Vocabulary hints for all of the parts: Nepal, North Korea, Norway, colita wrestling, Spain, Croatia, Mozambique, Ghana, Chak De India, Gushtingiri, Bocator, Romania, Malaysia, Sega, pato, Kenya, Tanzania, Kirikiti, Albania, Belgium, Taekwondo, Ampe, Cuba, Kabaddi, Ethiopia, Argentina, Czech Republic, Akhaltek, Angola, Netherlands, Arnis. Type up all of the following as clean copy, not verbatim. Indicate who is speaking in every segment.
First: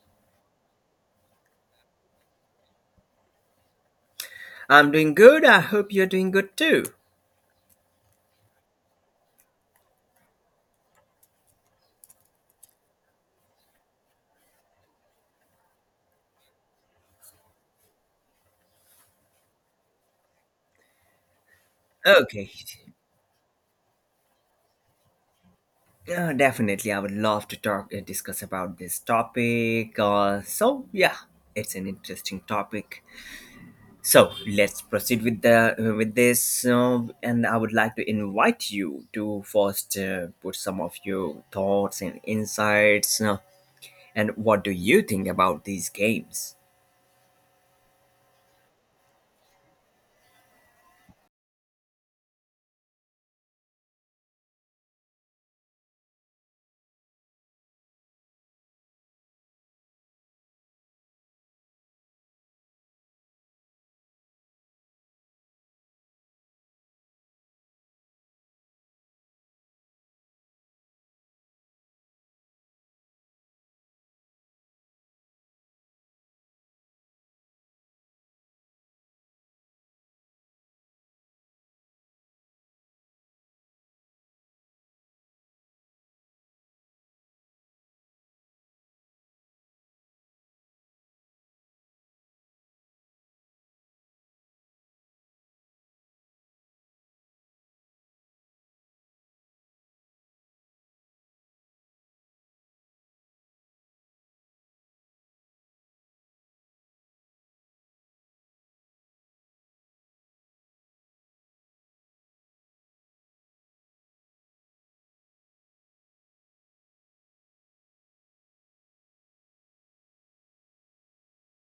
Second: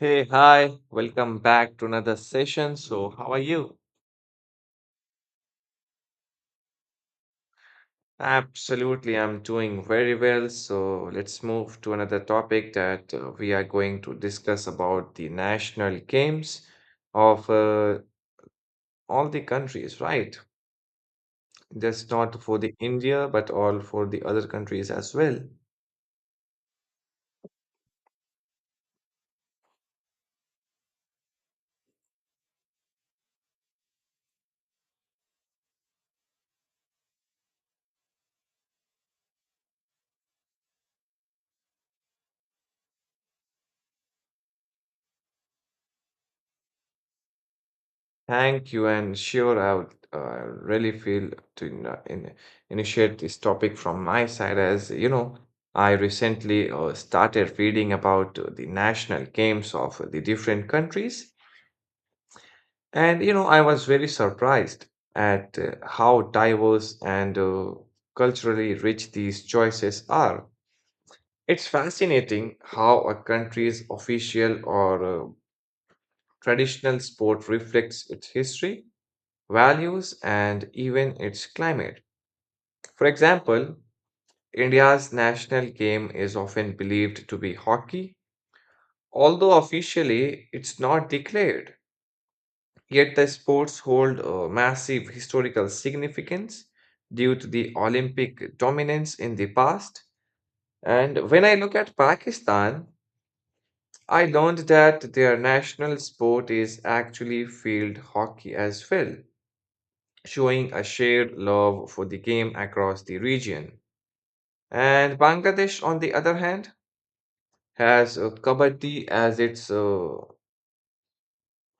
Speaker 1: Hey, hi, welcome back to another session. So, how are you?
Speaker 2: I'm doing good. I hope you're doing good too.
Speaker 1: Absolutely, I'm doing very well. So, let's move to another topic that we are going to discuss about the national games of all the countries, right? Just not
Speaker 2: Okay.
Speaker 1: for the India, but all for the other countries as well.
Speaker 2: Definitely, I would love to talk discuss about this topic. So yeah, it's an interesting topic. So let's proceed with the with this, and I would like to invite you to first put some of your thoughts and insights. And what do you think about these games?
Speaker 1: Thank you, and sure, I would really feel to initiate this topic from my side. As you know, I recently started reading about the national games of the different countries, and you know, I was very surprised at how diverse and culturally rich these choices are. It's fascinating how a country's official or traditional sport reflects its history, values, and even its climate. For example, India's national game is often believed to be hockey, although officially it's not declared. Yet the sports hold a massive historical significance due to the Olympic dominance in the past. And when I look at Pakistan, I learned that their national sport is actually field hockey as well, showing a shared love for the game across the region. And Bangladesh, on the other hand, has Kabaddi as its uh,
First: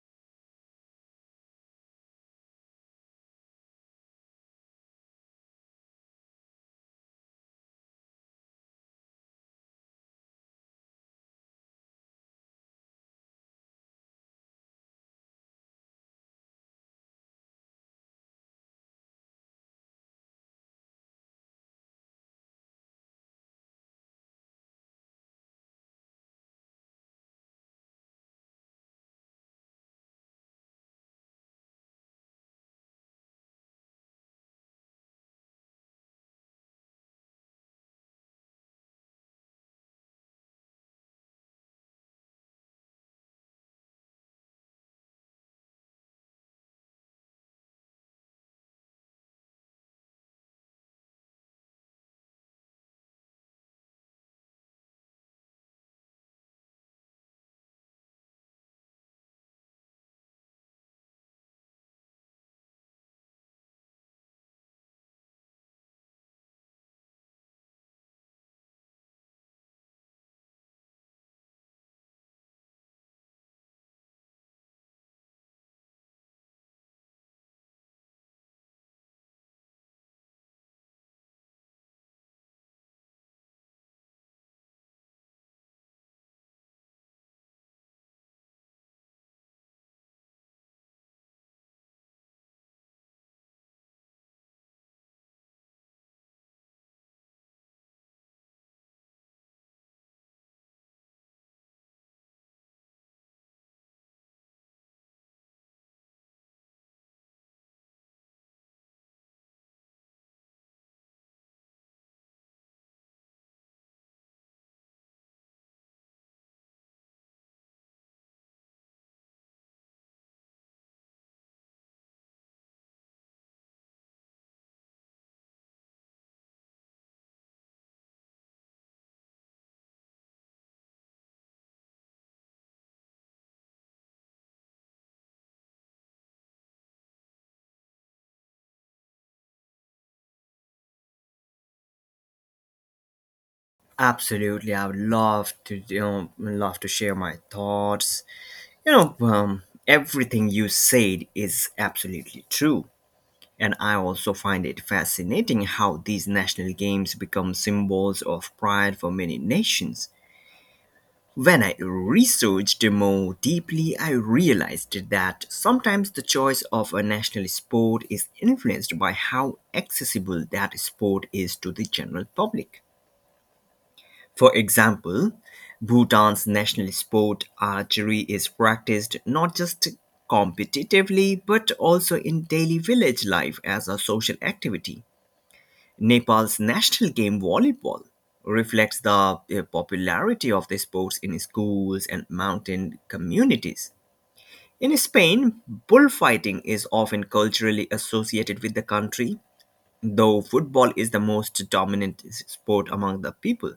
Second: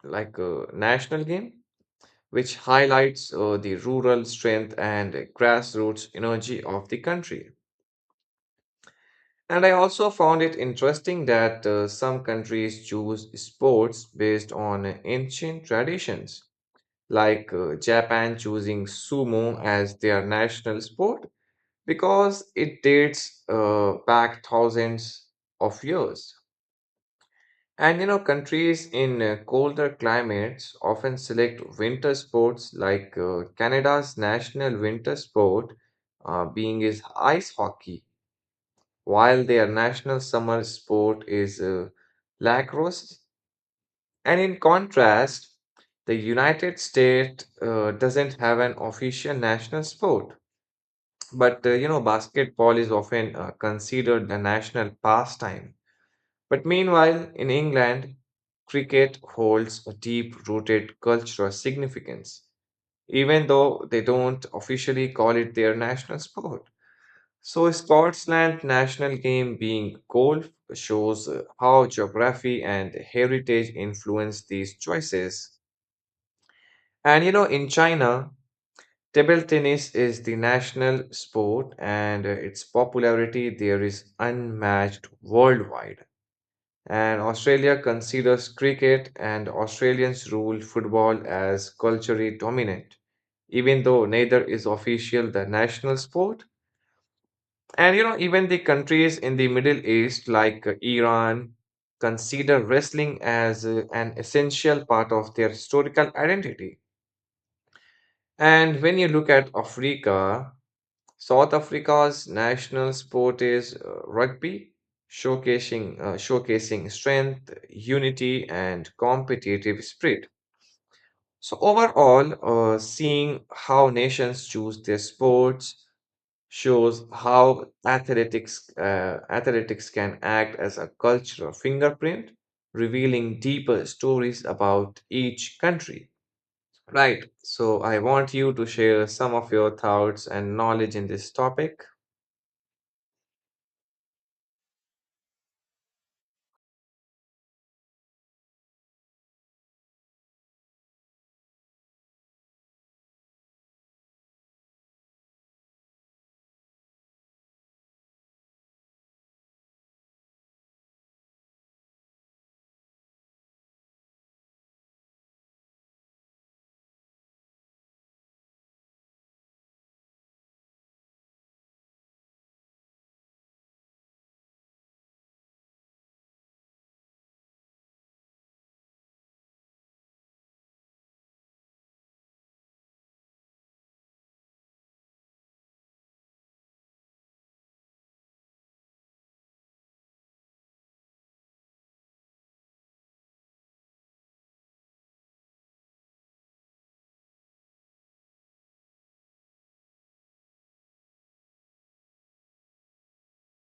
Speaker 1: like uh, national game, which highlights the rural strength and grassroots energy of the country. And I also found it interesting that some countries choose sports based on ancient traditions, like Japan choosing sumo as their national sport because it dates back thousands of years. And you know, countries in colder climates often select winter sports, like Canada's national winter sport being is ice hockey, while their national summer sport is lacrosse. And in contrast, the United States doesn't have an official national sport, but you know, basketball is often considered the national pastime. But meanwhile, in England, cricket holds a deep rooted cultural significance, even though they don't officially call it their national sport. So, Scotland's national game being golf shows how geography and heritage influence these choices. And you know, in China, table tennis is the national sport, and its popularity there is unmatched worldwide. And Australia considers cricket and Australians rule football as culturally dominant, even though neither is official the national sport. And you know, even the countries in the Middle East, like Iran, consider wrestling as an essential part of their historical identity. And when you look at Africa, South Africa's national sport is rugby, showcasing strength, unity, and competitive spirit. So overall, seeing how nations choose their sports shows how athletics can act as a cultural fingerprint, revealing deeper stories about each country. Right. So I want you to share some of your thoughts and knowledge in this topic.
Speaker 2: Absolutely, I would love to love to share my thoughts. You know, um, Everything you said is absolutely true. And I also find it fascinating how these national games become symbols of pride for many nations. When I researched more deeply, I realized that sometimes the choice of a national sport is influenced by how accessible that sport is to the general public. For example, Bhutan's national sport archery is practiced not just competitively but also in daily village life as a social activity. Nepal's national game volleyball reflects the popularity of the sports in schools and mountain communities. In Spain, bullfighting is often culturally associated with the country, though football is the most dominant sport among the people.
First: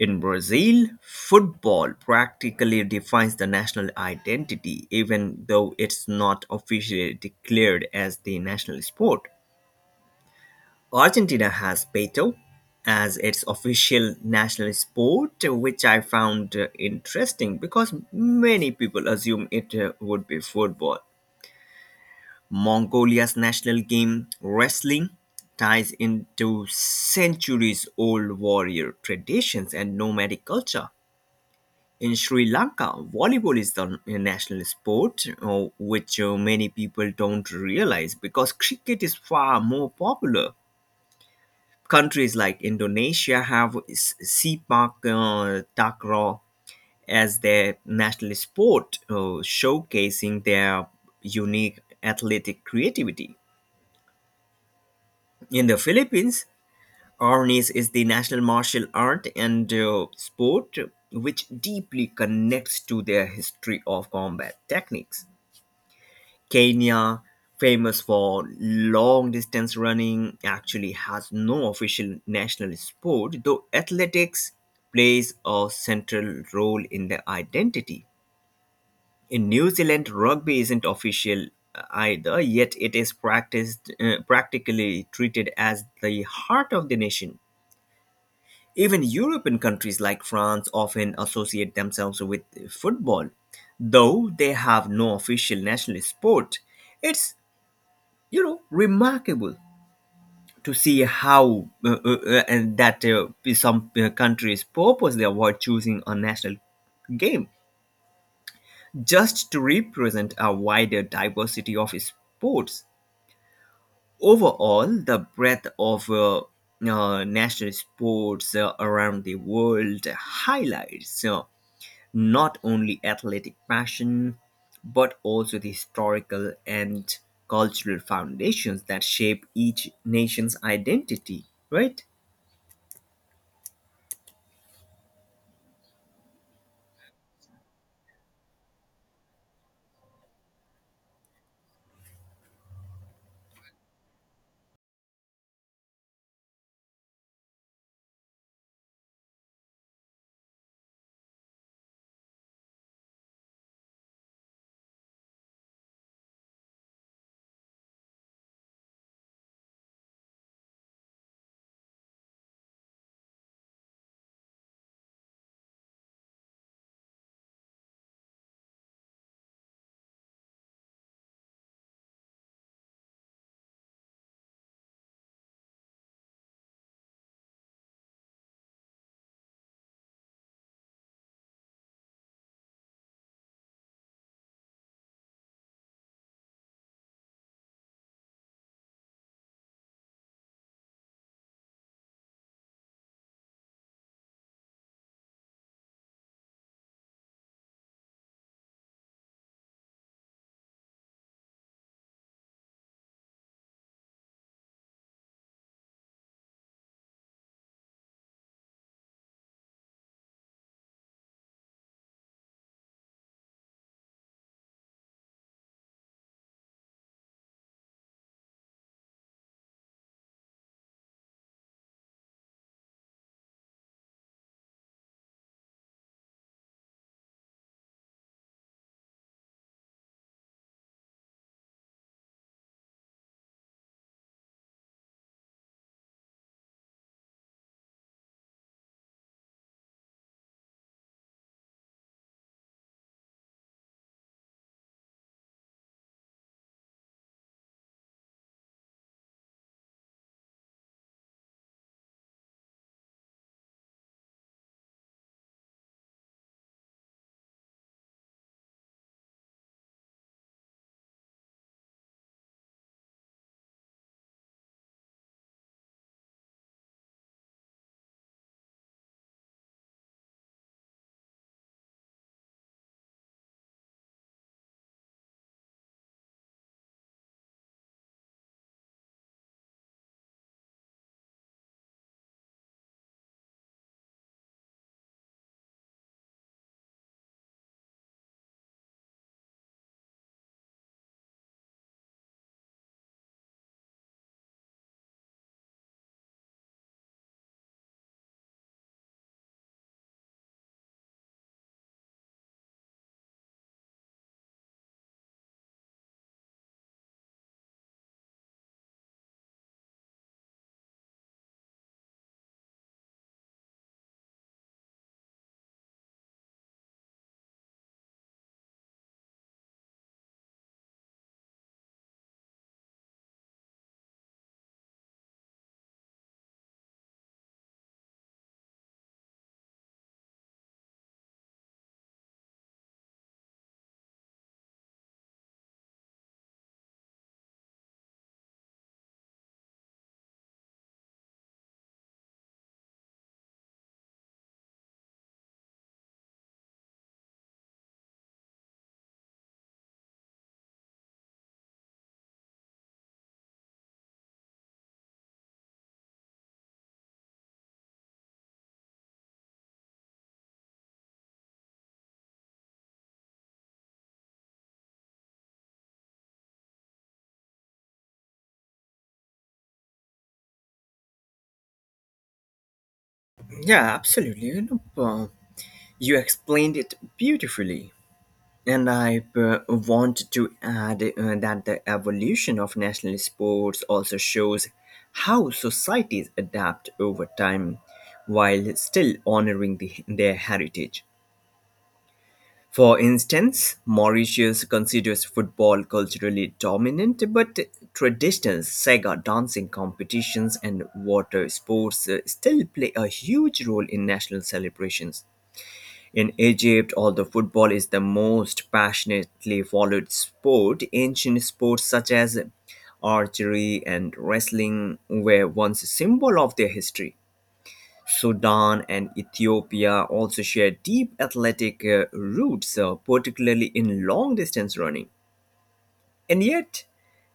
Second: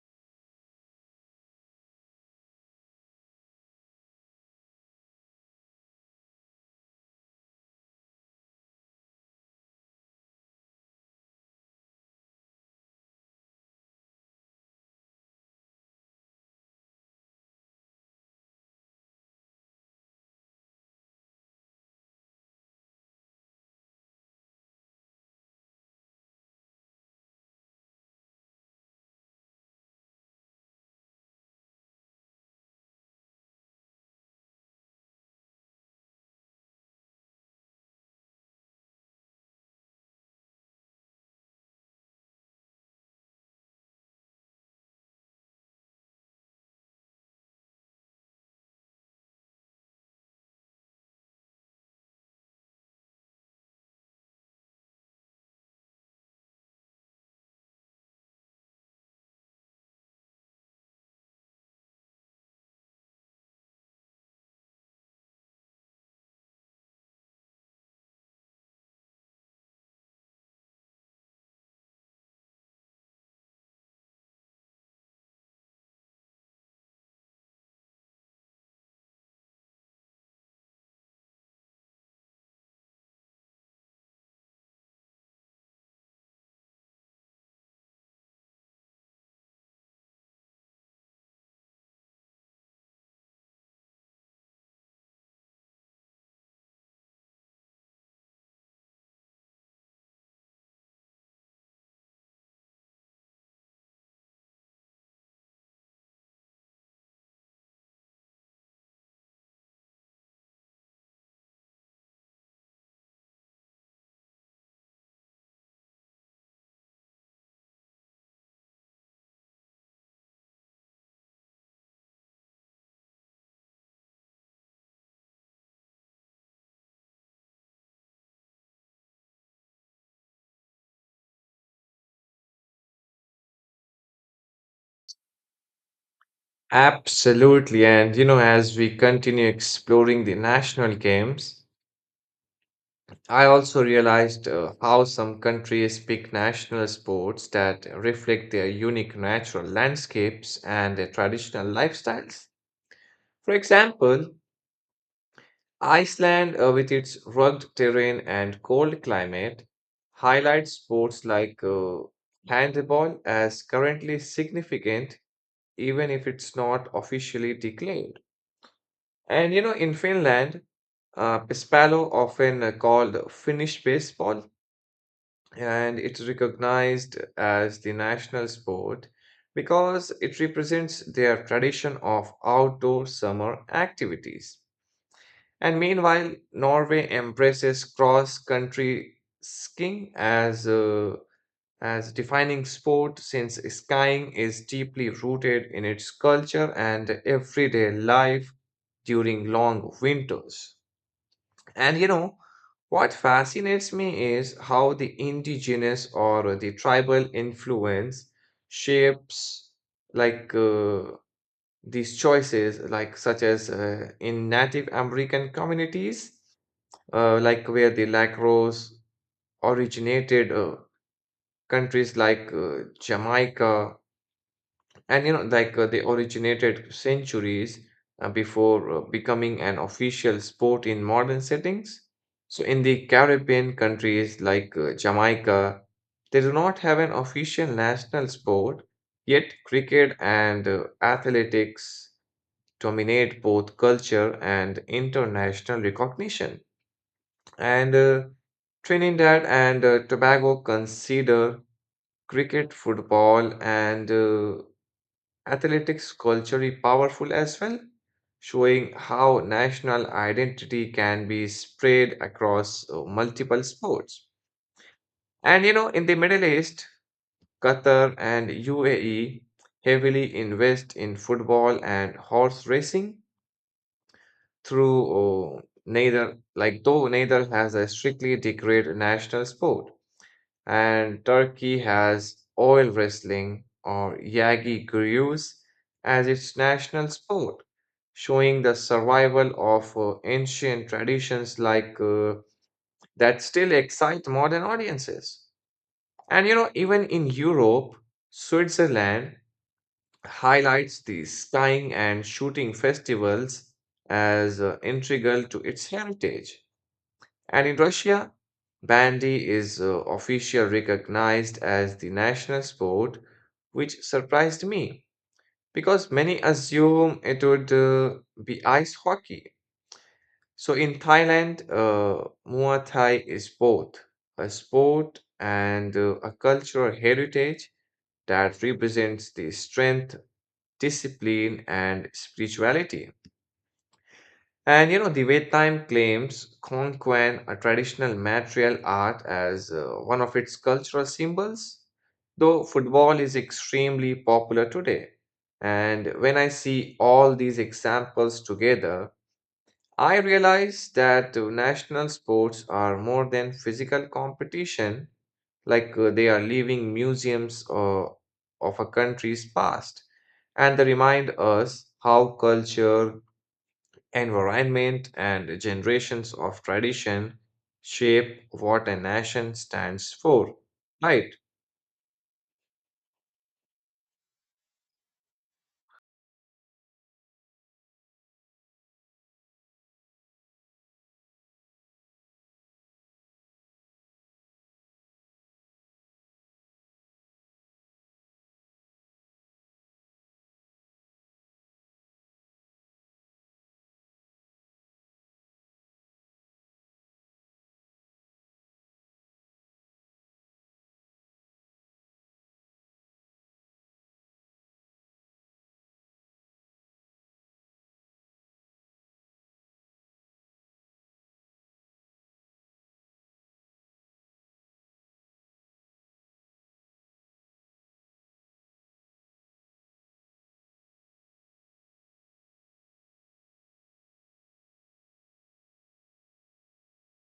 Speaker 2: In Brazil, football practically defines the national identity, even though it's not officially declared as the national sport. Argentina has Beto as its official national sport, which I found interesting because many people assume it would be football. Mongolia's national game, wrestling, ties into centuries old warrior traditions and nomadic culture. In Sri Lanka, volleyball is the national sport, which many people don't realize because cricket is far more popular. Countries like Indonesia have sepak takraw as their national sport, showcasing their unique athletic creativity. In the Philippines, Arnis is the national martial art and sport which deeply connects to their history of combat techniques. Kenya, famous for long distance running, actually has no official national sport, though athletics plays a central role in their identity. In New Zealand, rugby isn't official either, yet it is practiced practically treated as the heart of the nation. Even European countries like France often associate themselves with football, though they have no official national sport. It's remarkable to see how and that some countries purposely avoid choosing a national game just to represent a wider diversity of sports. Overall, the breadth of national sports around the world highlights not only athletic passion but also the historical and cultural foundations that shape each nation's identity, right?
Speaker 1: Absolutely. And, you know, as we continue exploring the national games, I also realized how some countries pick national sports that reflect their unique natural landscapes and their traditional lifestyles. For example, Iceland, with its rugged terrain and cold climate, highlights sports like handball as currently significant, even if it's not officially declared. And you know, in Finland, Pespalo, often called Finnish baseball, and it's recognized as the national sport because it represents their tradition of outdoor summer activities. And meanwhile, Norway embraces cross-country skiing as a as defining sport, since skiing is deeply rooted in its culture and everyday life during long winters. And you know, what fascinates me is how the indigenous or the tribal influence shapes like these choices, like such as in Native American communities, like where the lacrosse originated. Countries like Jamaica, and you know like they originated centuries before becoming an official sport in modern settings. So in the Caribbean countries like Jamaica, they do not have an official national sport, yet cricket and athletics dominate both culture and international recognition. And Trinidad and Tobago consider cricket, football, and athletics culturally powerful as well, showing how national identity can be spread across multiple sports. And you know, in the Middle East, Qatar and UAE heavily invest in football and horse racing through neither, like, though neither has a strictly declared national sport. And Turkey has oil wrestling or yagi gurus as its national sport, showing the survival of ancient traditions like that still excite modern audiences. And you know, even in Europe, Switzerland highlights the skiing and shooting festivals as integral to its heritage. And in Russia, bandy is officially recognized as the national sport, which surprised me because many assume it would be ice hockey. So in Thailand, Muay Thai is both a sport and a cultural heritage that represents the strength, discipline, and spirituality. And you know, the way time claims Konquan, a traditional martial art, as one of its cultural symbols, though football is extremely popular today. And when I see all these examples together, I realize that national sports are more than physical competition, like they are living museums of a country's past, and they remind us how culture, environment and generations of tradition shape what a nation stands for, right?
Speaker 2: Yeah, absolutely. You explained it beautifully. And I want to add that the evolution of national sports also shows how societies adapt over time while still honoring their heritage. For instance, Mauritius considers football culturally dominant, but traditional Sega dancing competitions and water sports still play a huge role in national celebrations. In Egypt, although football is the most passionately followed sport, ancient sports such as archery and wrestling were once a symbol of their history. Sudan and Ethiopia also share deep athletic roots, particularly in long distance running. And yet,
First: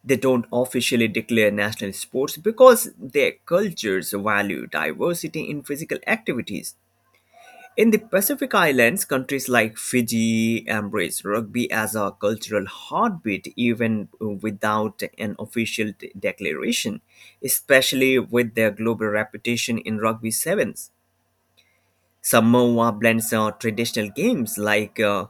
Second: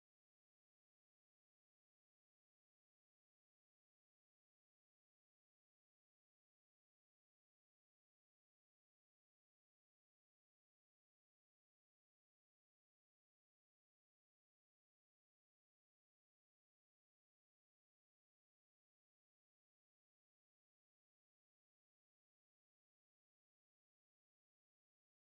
Speaker 2: they don't officially declare national sports because their cultures value diversity in physical activities. In the Pacific Islands, countries like Fiji embrace rugby as a cultural heartbeat even without an official declaration, especially with their global reputation in rugby sevens. Samoa blends traditional games like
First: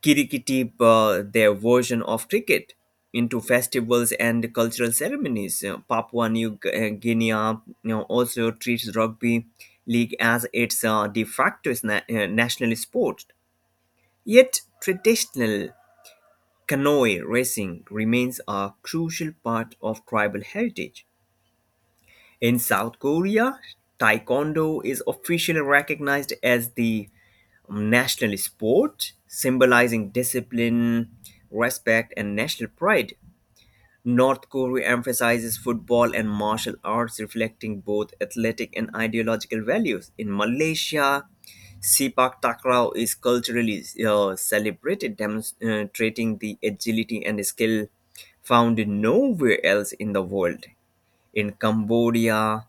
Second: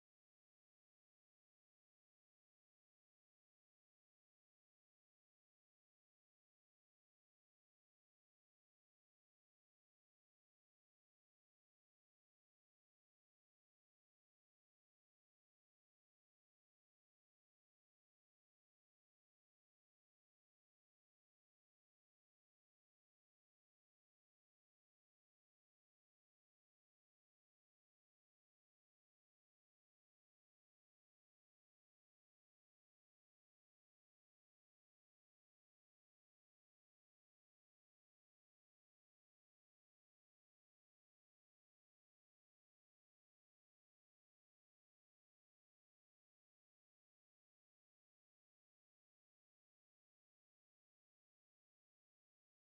Speaker 2: Kirikiti, their version of cricket, into festivals and cultural ceremonies. Papua New Guinea also treats rugby league as its de facto national sport. Yet, traditional canoe racing remains a crucial part of tribal heritage. In South Korea, Taekwondo is officially recognized as the national sport, symbolizing discipline, respect, and national pride. North Korea emphasizes football and martial arts, reflecting both athletic and ideological values. In Malaysia, Sepak Takraw is culturally celebrated, demonstrating the agility and skill found nowhere else in the world. In Cambodia,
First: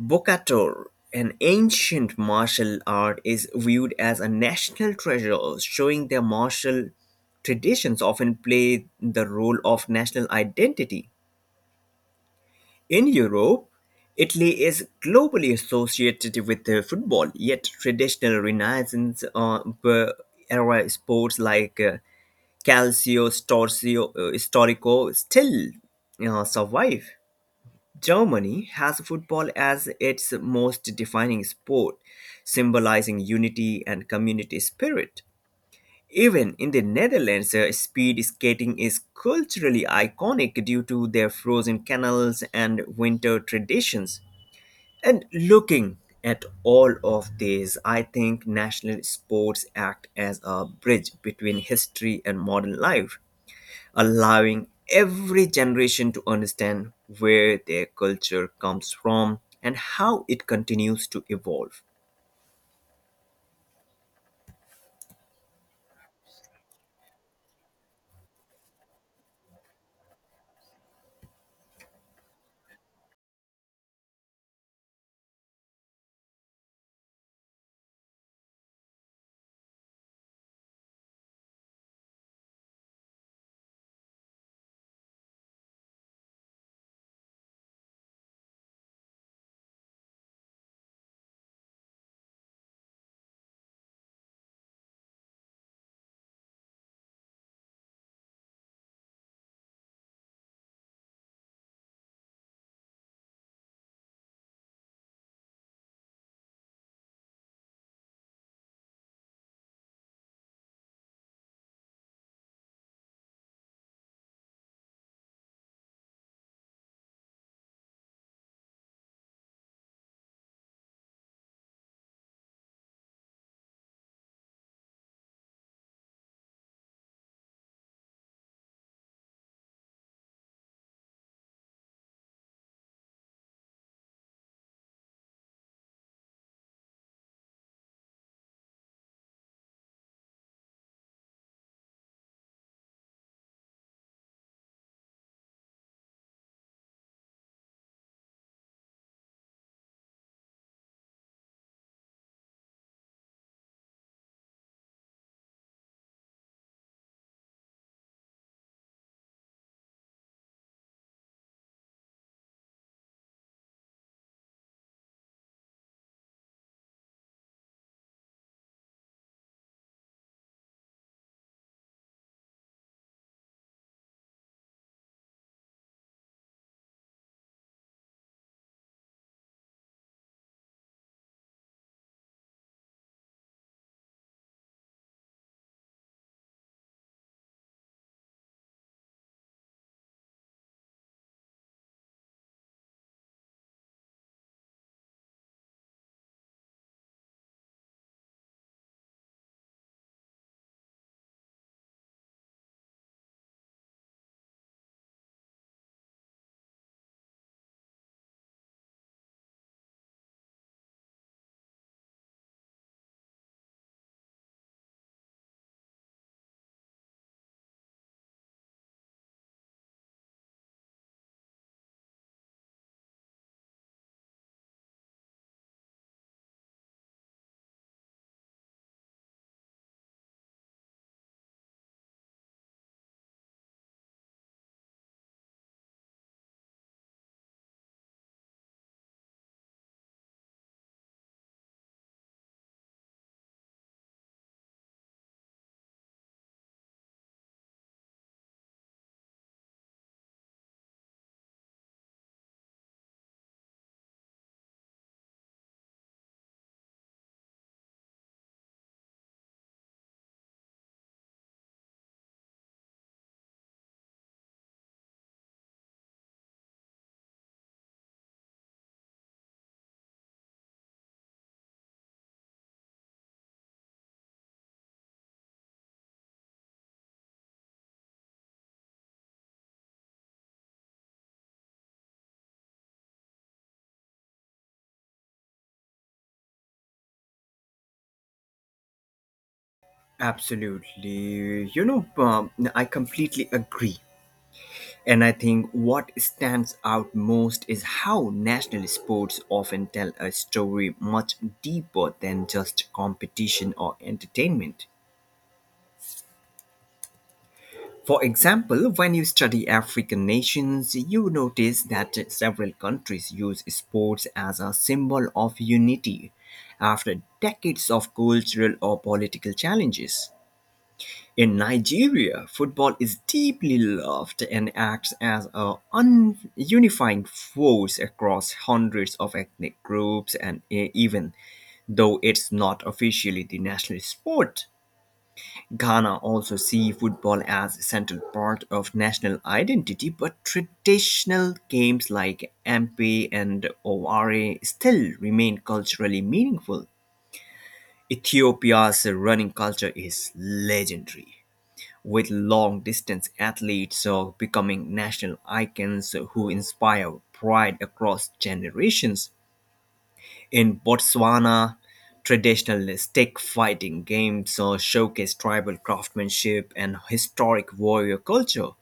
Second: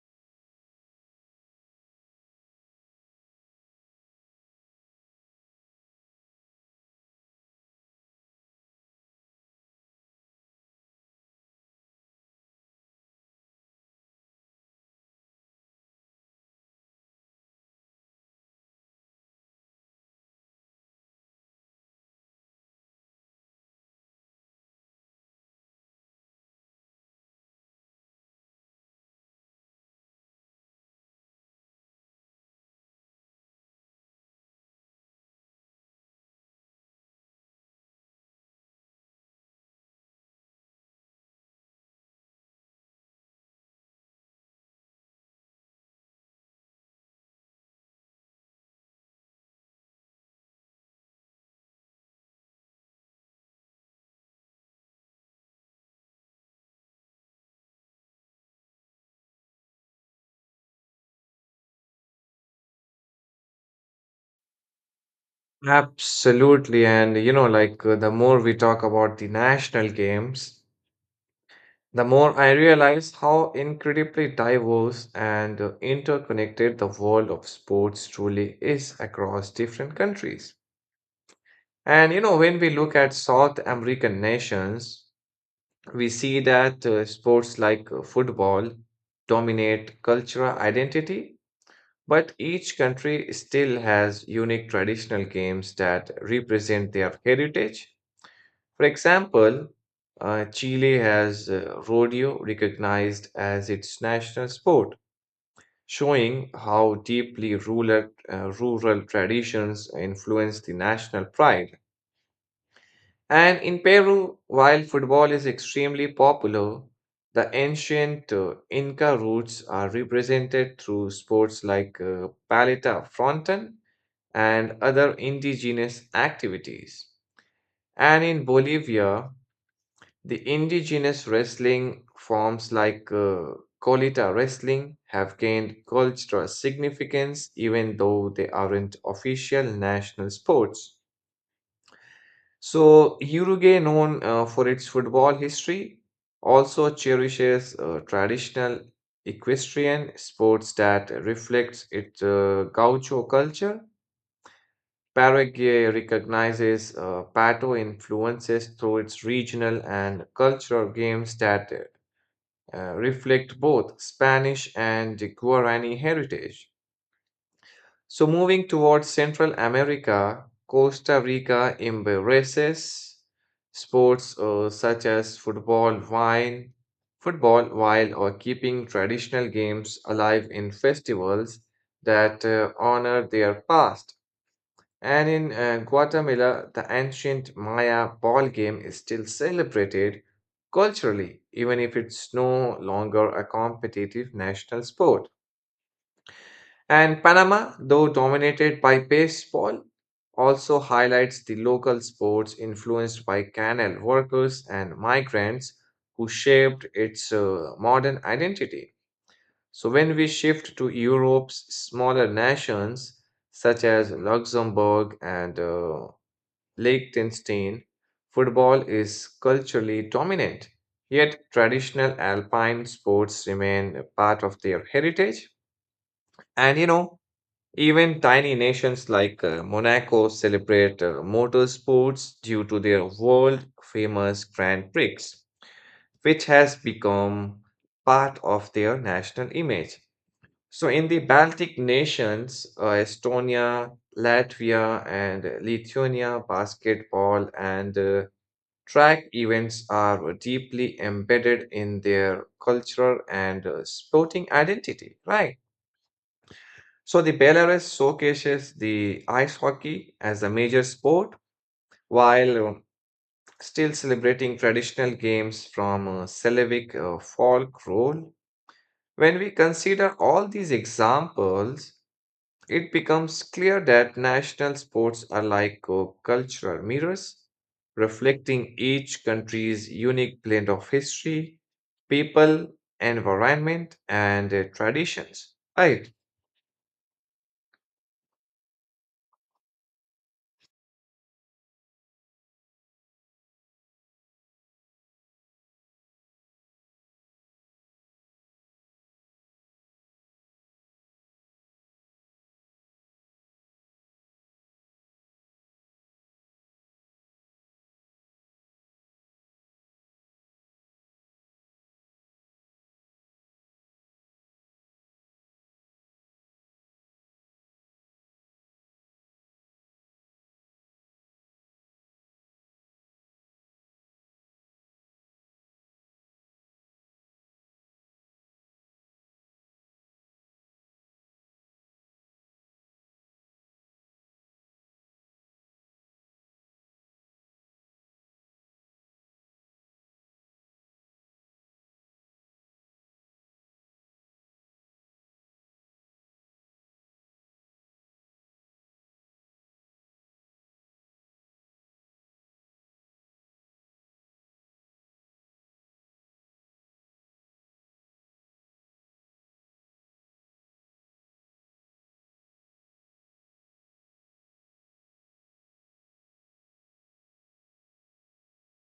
Speaker 2: Bocator, an ancient martial art, is viewed as a national treasure, showing their martial traditions often play the role of national identity. In Europe, Italy is globally associated with football, yet traditional Renaissance era sports like Calcio Storico still survive. Germany has football as its most defining sport, symbolizing unity and community spirit. Even in the Netherlands, speed skating is culturally iconic due to their frozen canals and winter traditions. And looking at all of these, I think national sports act as a bridge between history and modern life, allowing every generation to understand where their culture comes from and how it continues to evolve.
Speaker 1: Absolutely. And you know, like the more we talk about the national games, the more I realize how incredibly diverse and interconnected the world of sports truly is across different countries. And you know, when we look at South American nations, we see that sports like football dominate cultural identity, but each country still has unique traditional games that represent their heritage. For example, Chile has rodeo recognized as its national sport, showing how deeply rural traditions influence the national pride. And in Peru, while football is extremely popular, the ancient Inca roots are represented through sports like paleta fronton and other indigenous activities. And in Bolivia, the indigenous wrestling forms like colita wrestling have gained cultural significance, even though they aren't official national sports. So, Uruguay, known for its football history, also cherishes traditional equestrian sports that reflects its gaucho culture. Paraguay recognizes pato influences through its regional and cultural games that reflect both Spanish and Guarani heritage. So, moving towards Central America, Costa Rica embraces sports such as football, wine, football, while or keeping traditional games alive in festivals that honor their past. And in Guatemala, the ancient Maya ball game is still celebrated culturally, even if it's no longer a competitive national sport. And Panama, though dominated by baseball, also highlights the local sports influenced by canal workers and migrants who shaped its modern identity. So, when we shift to Europe's smaller nations, such as Luxembourg and Liechtenstein, football is culturally dominant, yet traditional alpine sports remain a part of their heritage. And you know, even tiny nations like Monaco celebrate motorsports due to their world famous Grand Prix, which has become part of their national image. So, in the Baltic nations, Estonia, Latvia, and Lithuania, basketball and track events are deeply embedded in their cultural and sporting identity, right? So the Belarus showcases the ice hockey as a major sport while still celebrating traditional games from Slavic folklore. When we consider all these examples, it becomes clear that national sports are like cultural mirrors, reflecting each country's unique blend of history, people, environment, and traditions. Right?
Speaker 2: Absolutely. I completely agree. And I think what stands out most is how national sports often tell a story much deeper than just competition or entertainment. For example, when you study African nations, you notice that several countries use sports as a symbol of unity after decades of cultural or political challenges. In Nigeria, football is deeply loved and acts as a unifying force across hundreds of ethnic groups and even though it's not officially the national sport. Ghana also see football as a central part of national identity, but traditional games like Ampe and Oware still remain culturally meaningful. Ethiopia's running culture is legendary, with long distance athletes becoming national icons who inspire pride across generations. In Botswana, traditional stick fighting games showcase tribal craftsmanship and historic warrior culture.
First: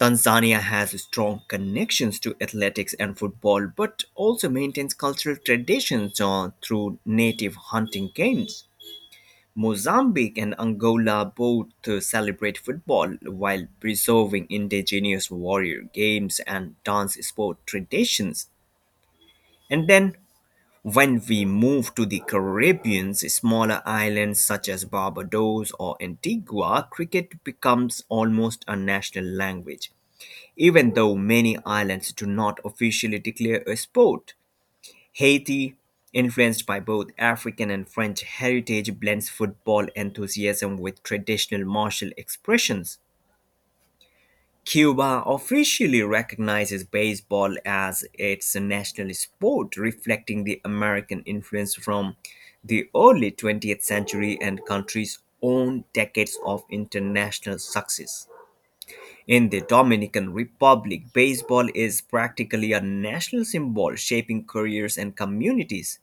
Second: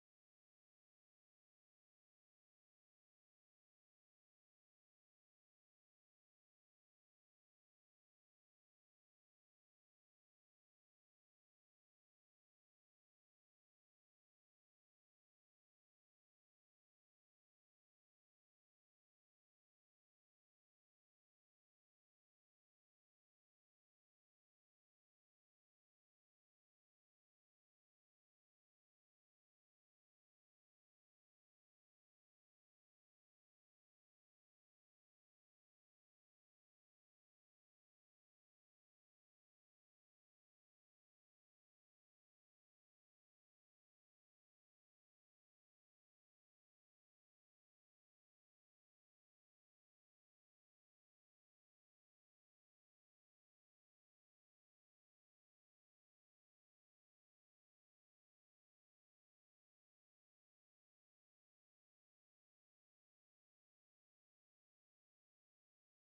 Speaker 2: Tanzania has strong connections to athletics and football, but also maintains cultural traditions through native hunting games. Mozambique and Angola both celebrate football while preserving indigenous warrior games and dance sport traditions. And then when we move to the Caribbean, smaller islands such as Barbados or Antigua, cricket becomes almost a national language, even though many islands do not officially declare a sport. Haiti, influenced by both African and French heritage, blends football enthusiasm with traditional martial expressions. Cuba officially recognizes baseball as its national sport, reflecting the American influence from the early 20th century and country's own decades of international success. In the Dominican Republic, baseball is practically a national symbol, shaping careers and communities.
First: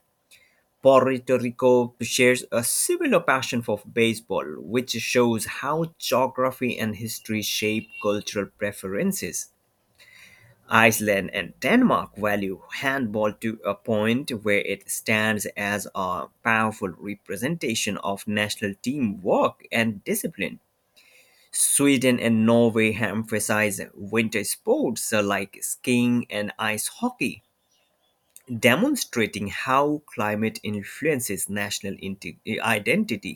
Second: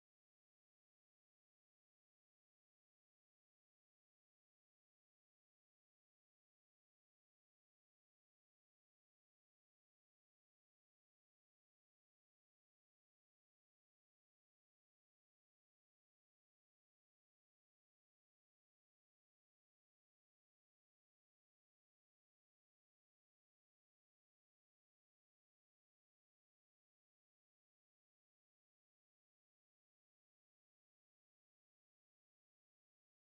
Speaker 2: Puerto Rico shares a similar passion for baseball, which shows how geography and history shape cultural preferences. Iceland and Denmark value handball to a point where it stands as a powerful representation of national teamwork and discipline. Sweden and Norway emphasize winter sports like skiing and ice hockey, demonstrating how climate influences national identity.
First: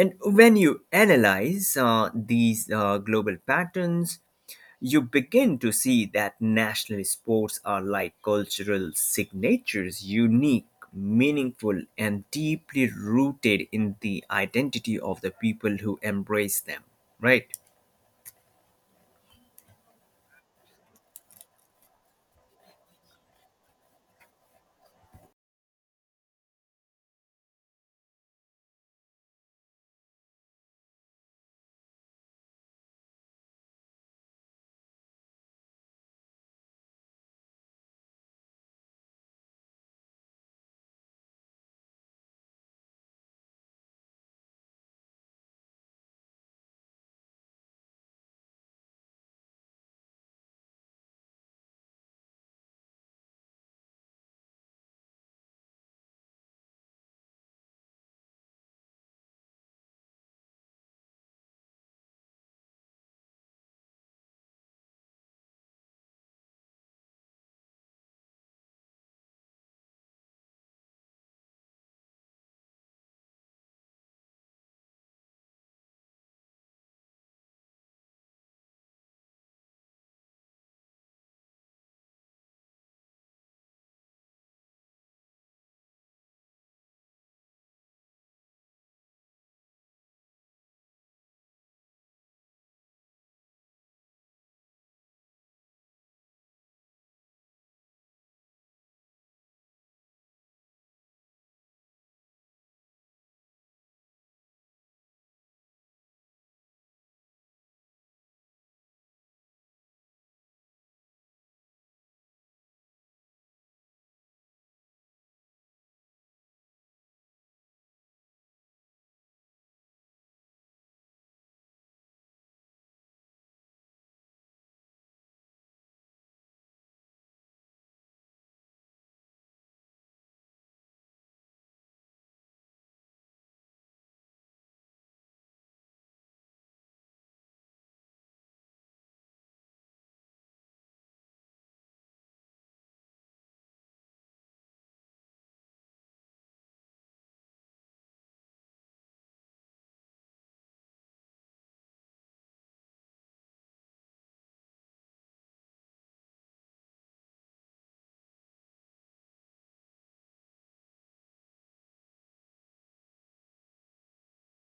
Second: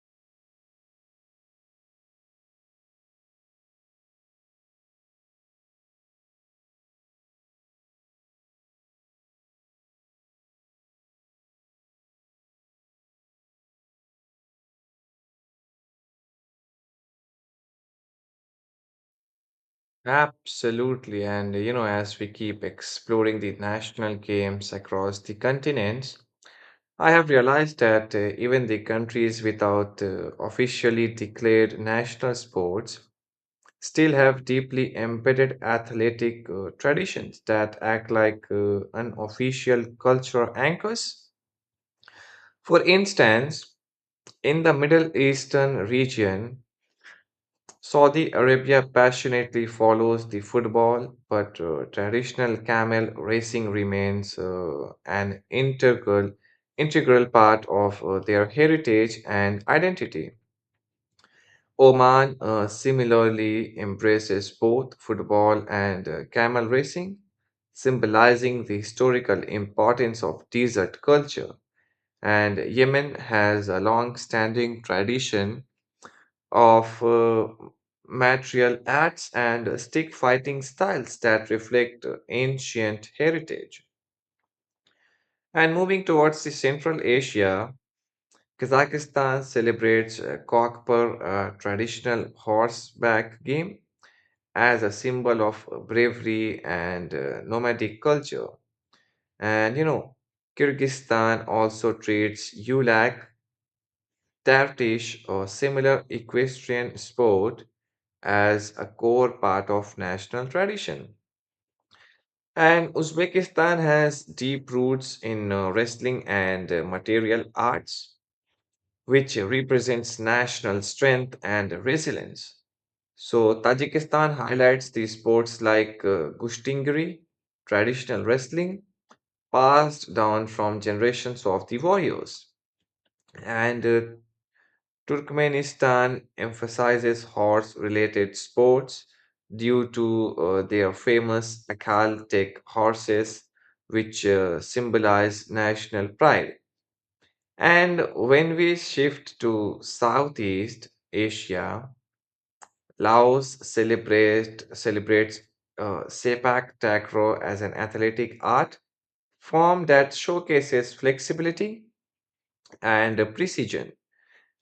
Speaker 2: And when you analyze these global patterns, you begin to see that national sports are like cultural signatures, unique, meaningful, and deeply rooted in the identity of the people who embrace them, right?
Speaker 1: Absolutely. And you know, as we keep exploring the national games across the continents, I have realized that even the countries without officially declared national sports still have deeply embedded athletic traditions that act like unofficial cultural anchors. For instance, in the Middle Eastern region, Saudi Arabia passionately follows the football, but traditional camel racing remains an integral part of their heritage and identity. Oman similarly embraces both football and camel racing, symbolizing the historical importance of desert culture. And Yemen has a long-standing tradition of martial arts and stick fighting styles that reflect ancient heritage. And moving towards the Central Asia, Kazakhstan celebrates Kokpur, a traditional horseback game, as a symbol of bravery and nomadic culture. And you know, Kyrgyzstan also treats Ulak, Tartish, or similar equestrian sport as a core part of national tradition. And Uzbekistan has deep roots in wrestling and material arts, which represents national strength and resilience. So, Tajikistan highlights the sports like Gushtingiri, traditional wrestling, passed down from generations of the warriors. And Turkmenistan emphasizes horse related sports due to their famous Akhaltek horses, which symbolize national pride. And when we shift to Southeast Asia, Laos celebrates Sepak Takraw as an athletic art form that showcases flexibility and precision.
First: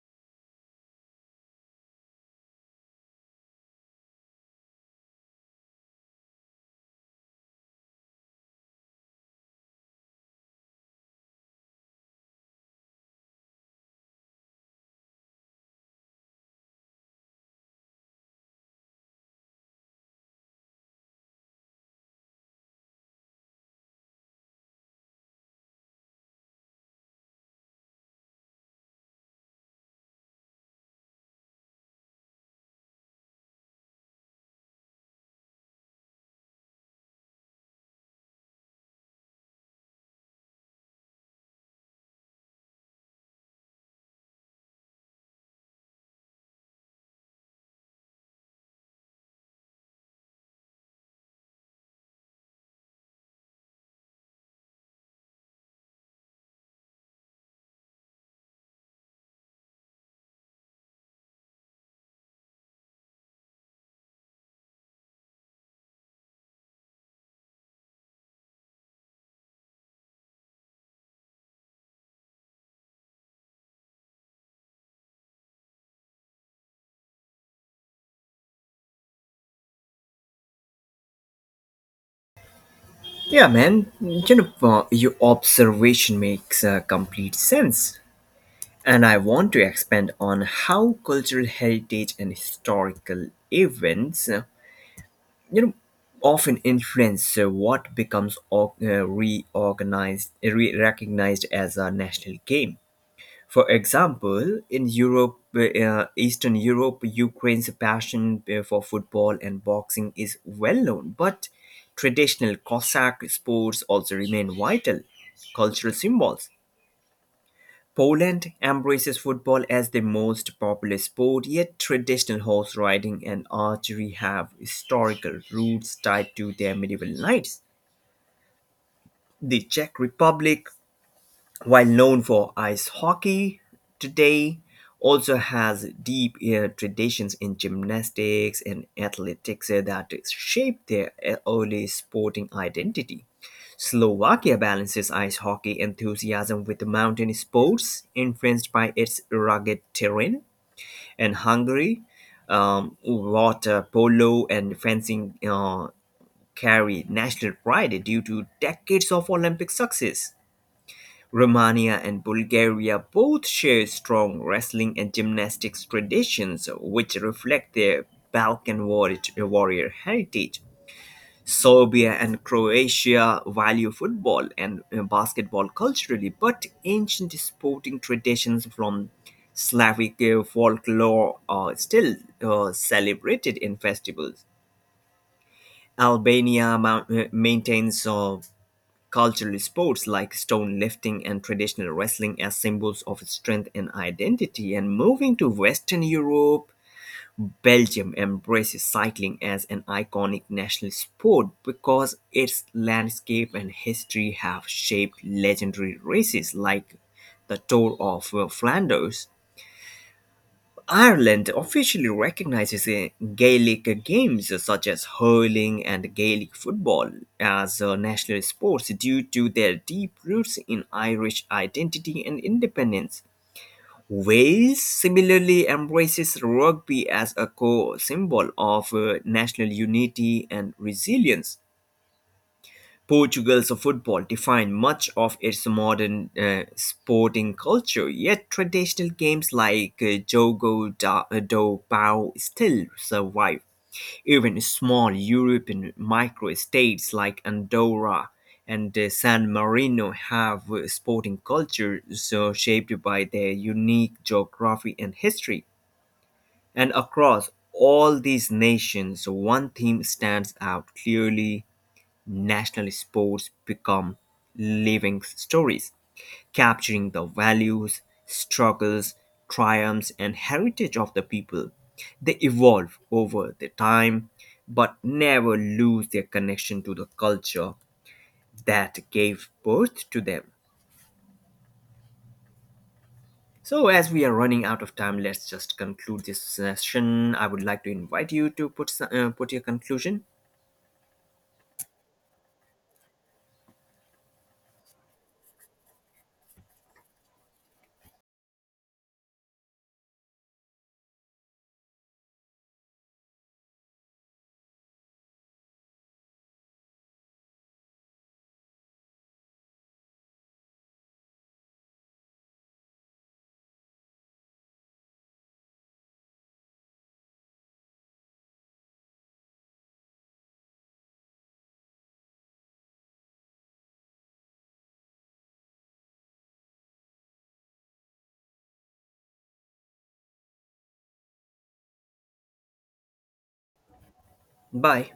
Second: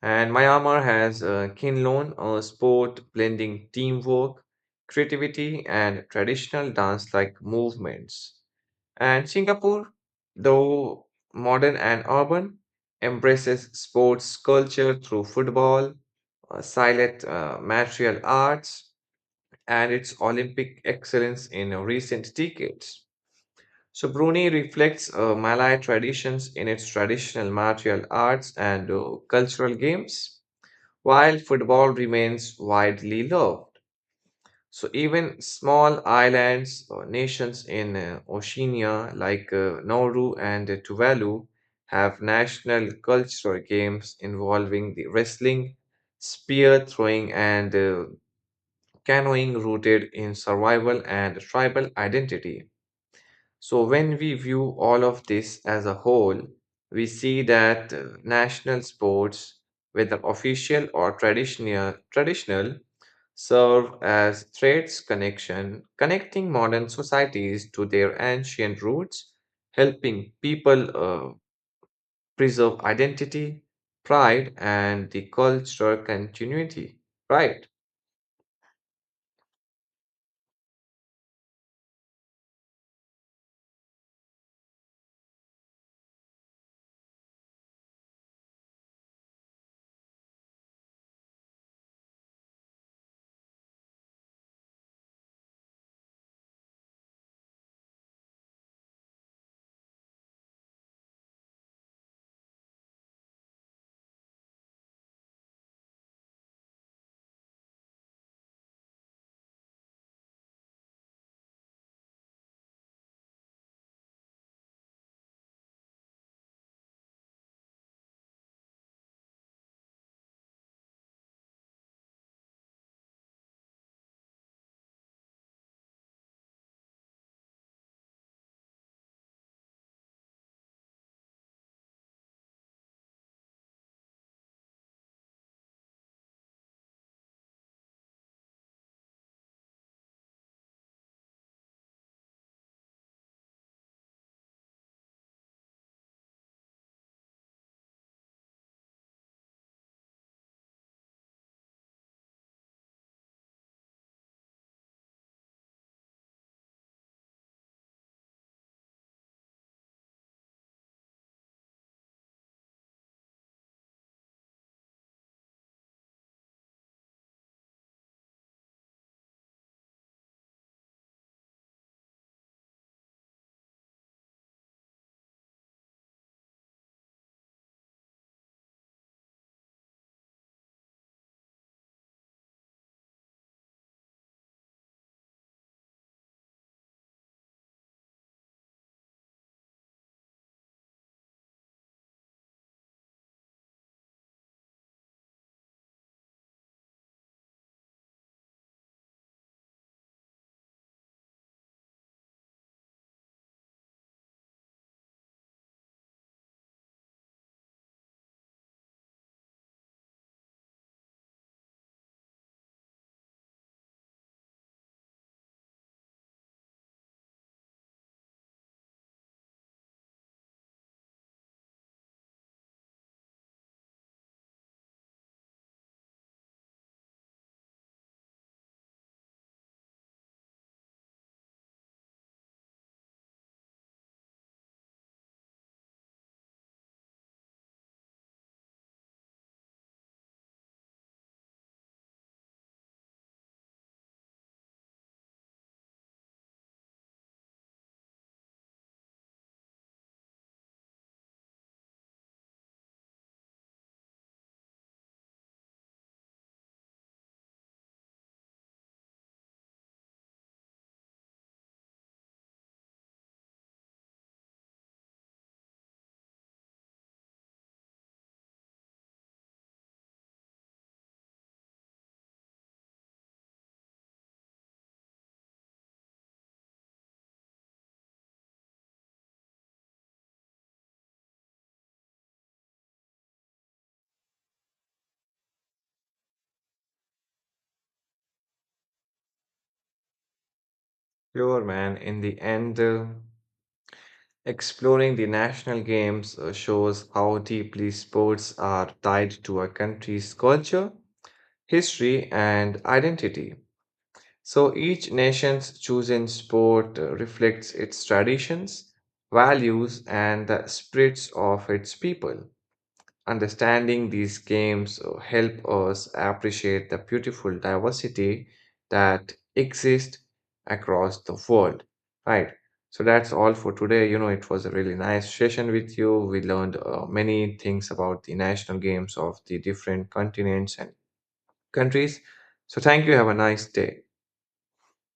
Speaker 1: And Myanmar has Kinlon, a sport blending teamwork, creativity, and traditional dance like movements. And Singapore, though modern and urban, embraces sports culture through football, silent martial arts, and its Olympic excellence in recent decades. So, Brunei reflects Malay traditions in its traditional martial arts and cultural games. While football remains widely loved, so even small islands or nations in Oceania, like Nauru and Tuvalu, have national cultural games involving the wrestling, spear throwing, and canoeing rooted in survival and tribal identity. So, when we view all of this as a whole, we see that national sports, whether official or traditional, serve as threads connecting modern societies to their ancient roots, helping people preserve identity, pride, and the cultural continuity. Right,
Speaker 2: Yeah, man. Your observation makes complete sense. And I want to expand on how cultural heritage and historical events you know often influence what becomes recognized as a national game. For example, in europe eastern Europe, Ukraine's passion for football and boxing is well known, but traditional Cossack sports also remain vital cultural symbols. Poland embraces football as the most popular sport, yet traditional horse riding and archery have historical roots tied to their medieval knights. The Czech Republic, while known for ice hockey today, also has deep traditions in gymnastics and athletics that shaped their early sporting identity. Slovakia balances ice hockey enthusiasm with mountain sports, influenced by its rugged terrain, and Hungary, water polo and fencing carry national pride due to decades of Olympic success. Romania and Bulgaria both share strong wrestling and gymnastics traditions, which reflect their Balkan warrior heritage. Serbia and Croatia value football and basketball culturally, but ancient sporting traditions from Slavic folklore are still celebrated in festivals. Albania maintains cultural sports like stone lifting and traditional wrestling as symbols of strength and identity. And moving to Western Europe, Belgium embraces cycling as an iconic national sport because its landscape and history have shaped legendary races like the Tour of Flanders. Ireland officially recognizes Gaelic games such as hurling and Gaelic football as national sports due to their deep roots in Irish identity and independence. Wales similarly embraces rugby as a core symbol of national unity and resilience. Portugal's football defined much of its modern sporting culture, yet traditional games like Jogo do Pau still survive. Even small European microstates like Andorra and San Marino have sporting cultures shaped by their unique geography and history. And across all these nations, one theme stands out clearly. National sports become living stories, capturing the values, struggles, triumphs, and heritage of the people. They evolve over the time, but never lose their connection to the culture that gave birth to them. So, as we are running out of time, let's just conclude this session. I would like to invite you to put your conclusion.
Speaker 1: sure, man. In the end. Exploring the national games shows how deeply sports are tied to a country's culture, history, and identity. So each nation's chosen sport reflects its traditions, values, and the spirits of its people. Understanding these games help us appreciate the beautiful diversity that exists across the world, right? So that's all for today. You know, it was a really nice session with you. We learned many things about the national games of the different continents and countries. So thank you. Have a nice day.
Speaker 2: Bye.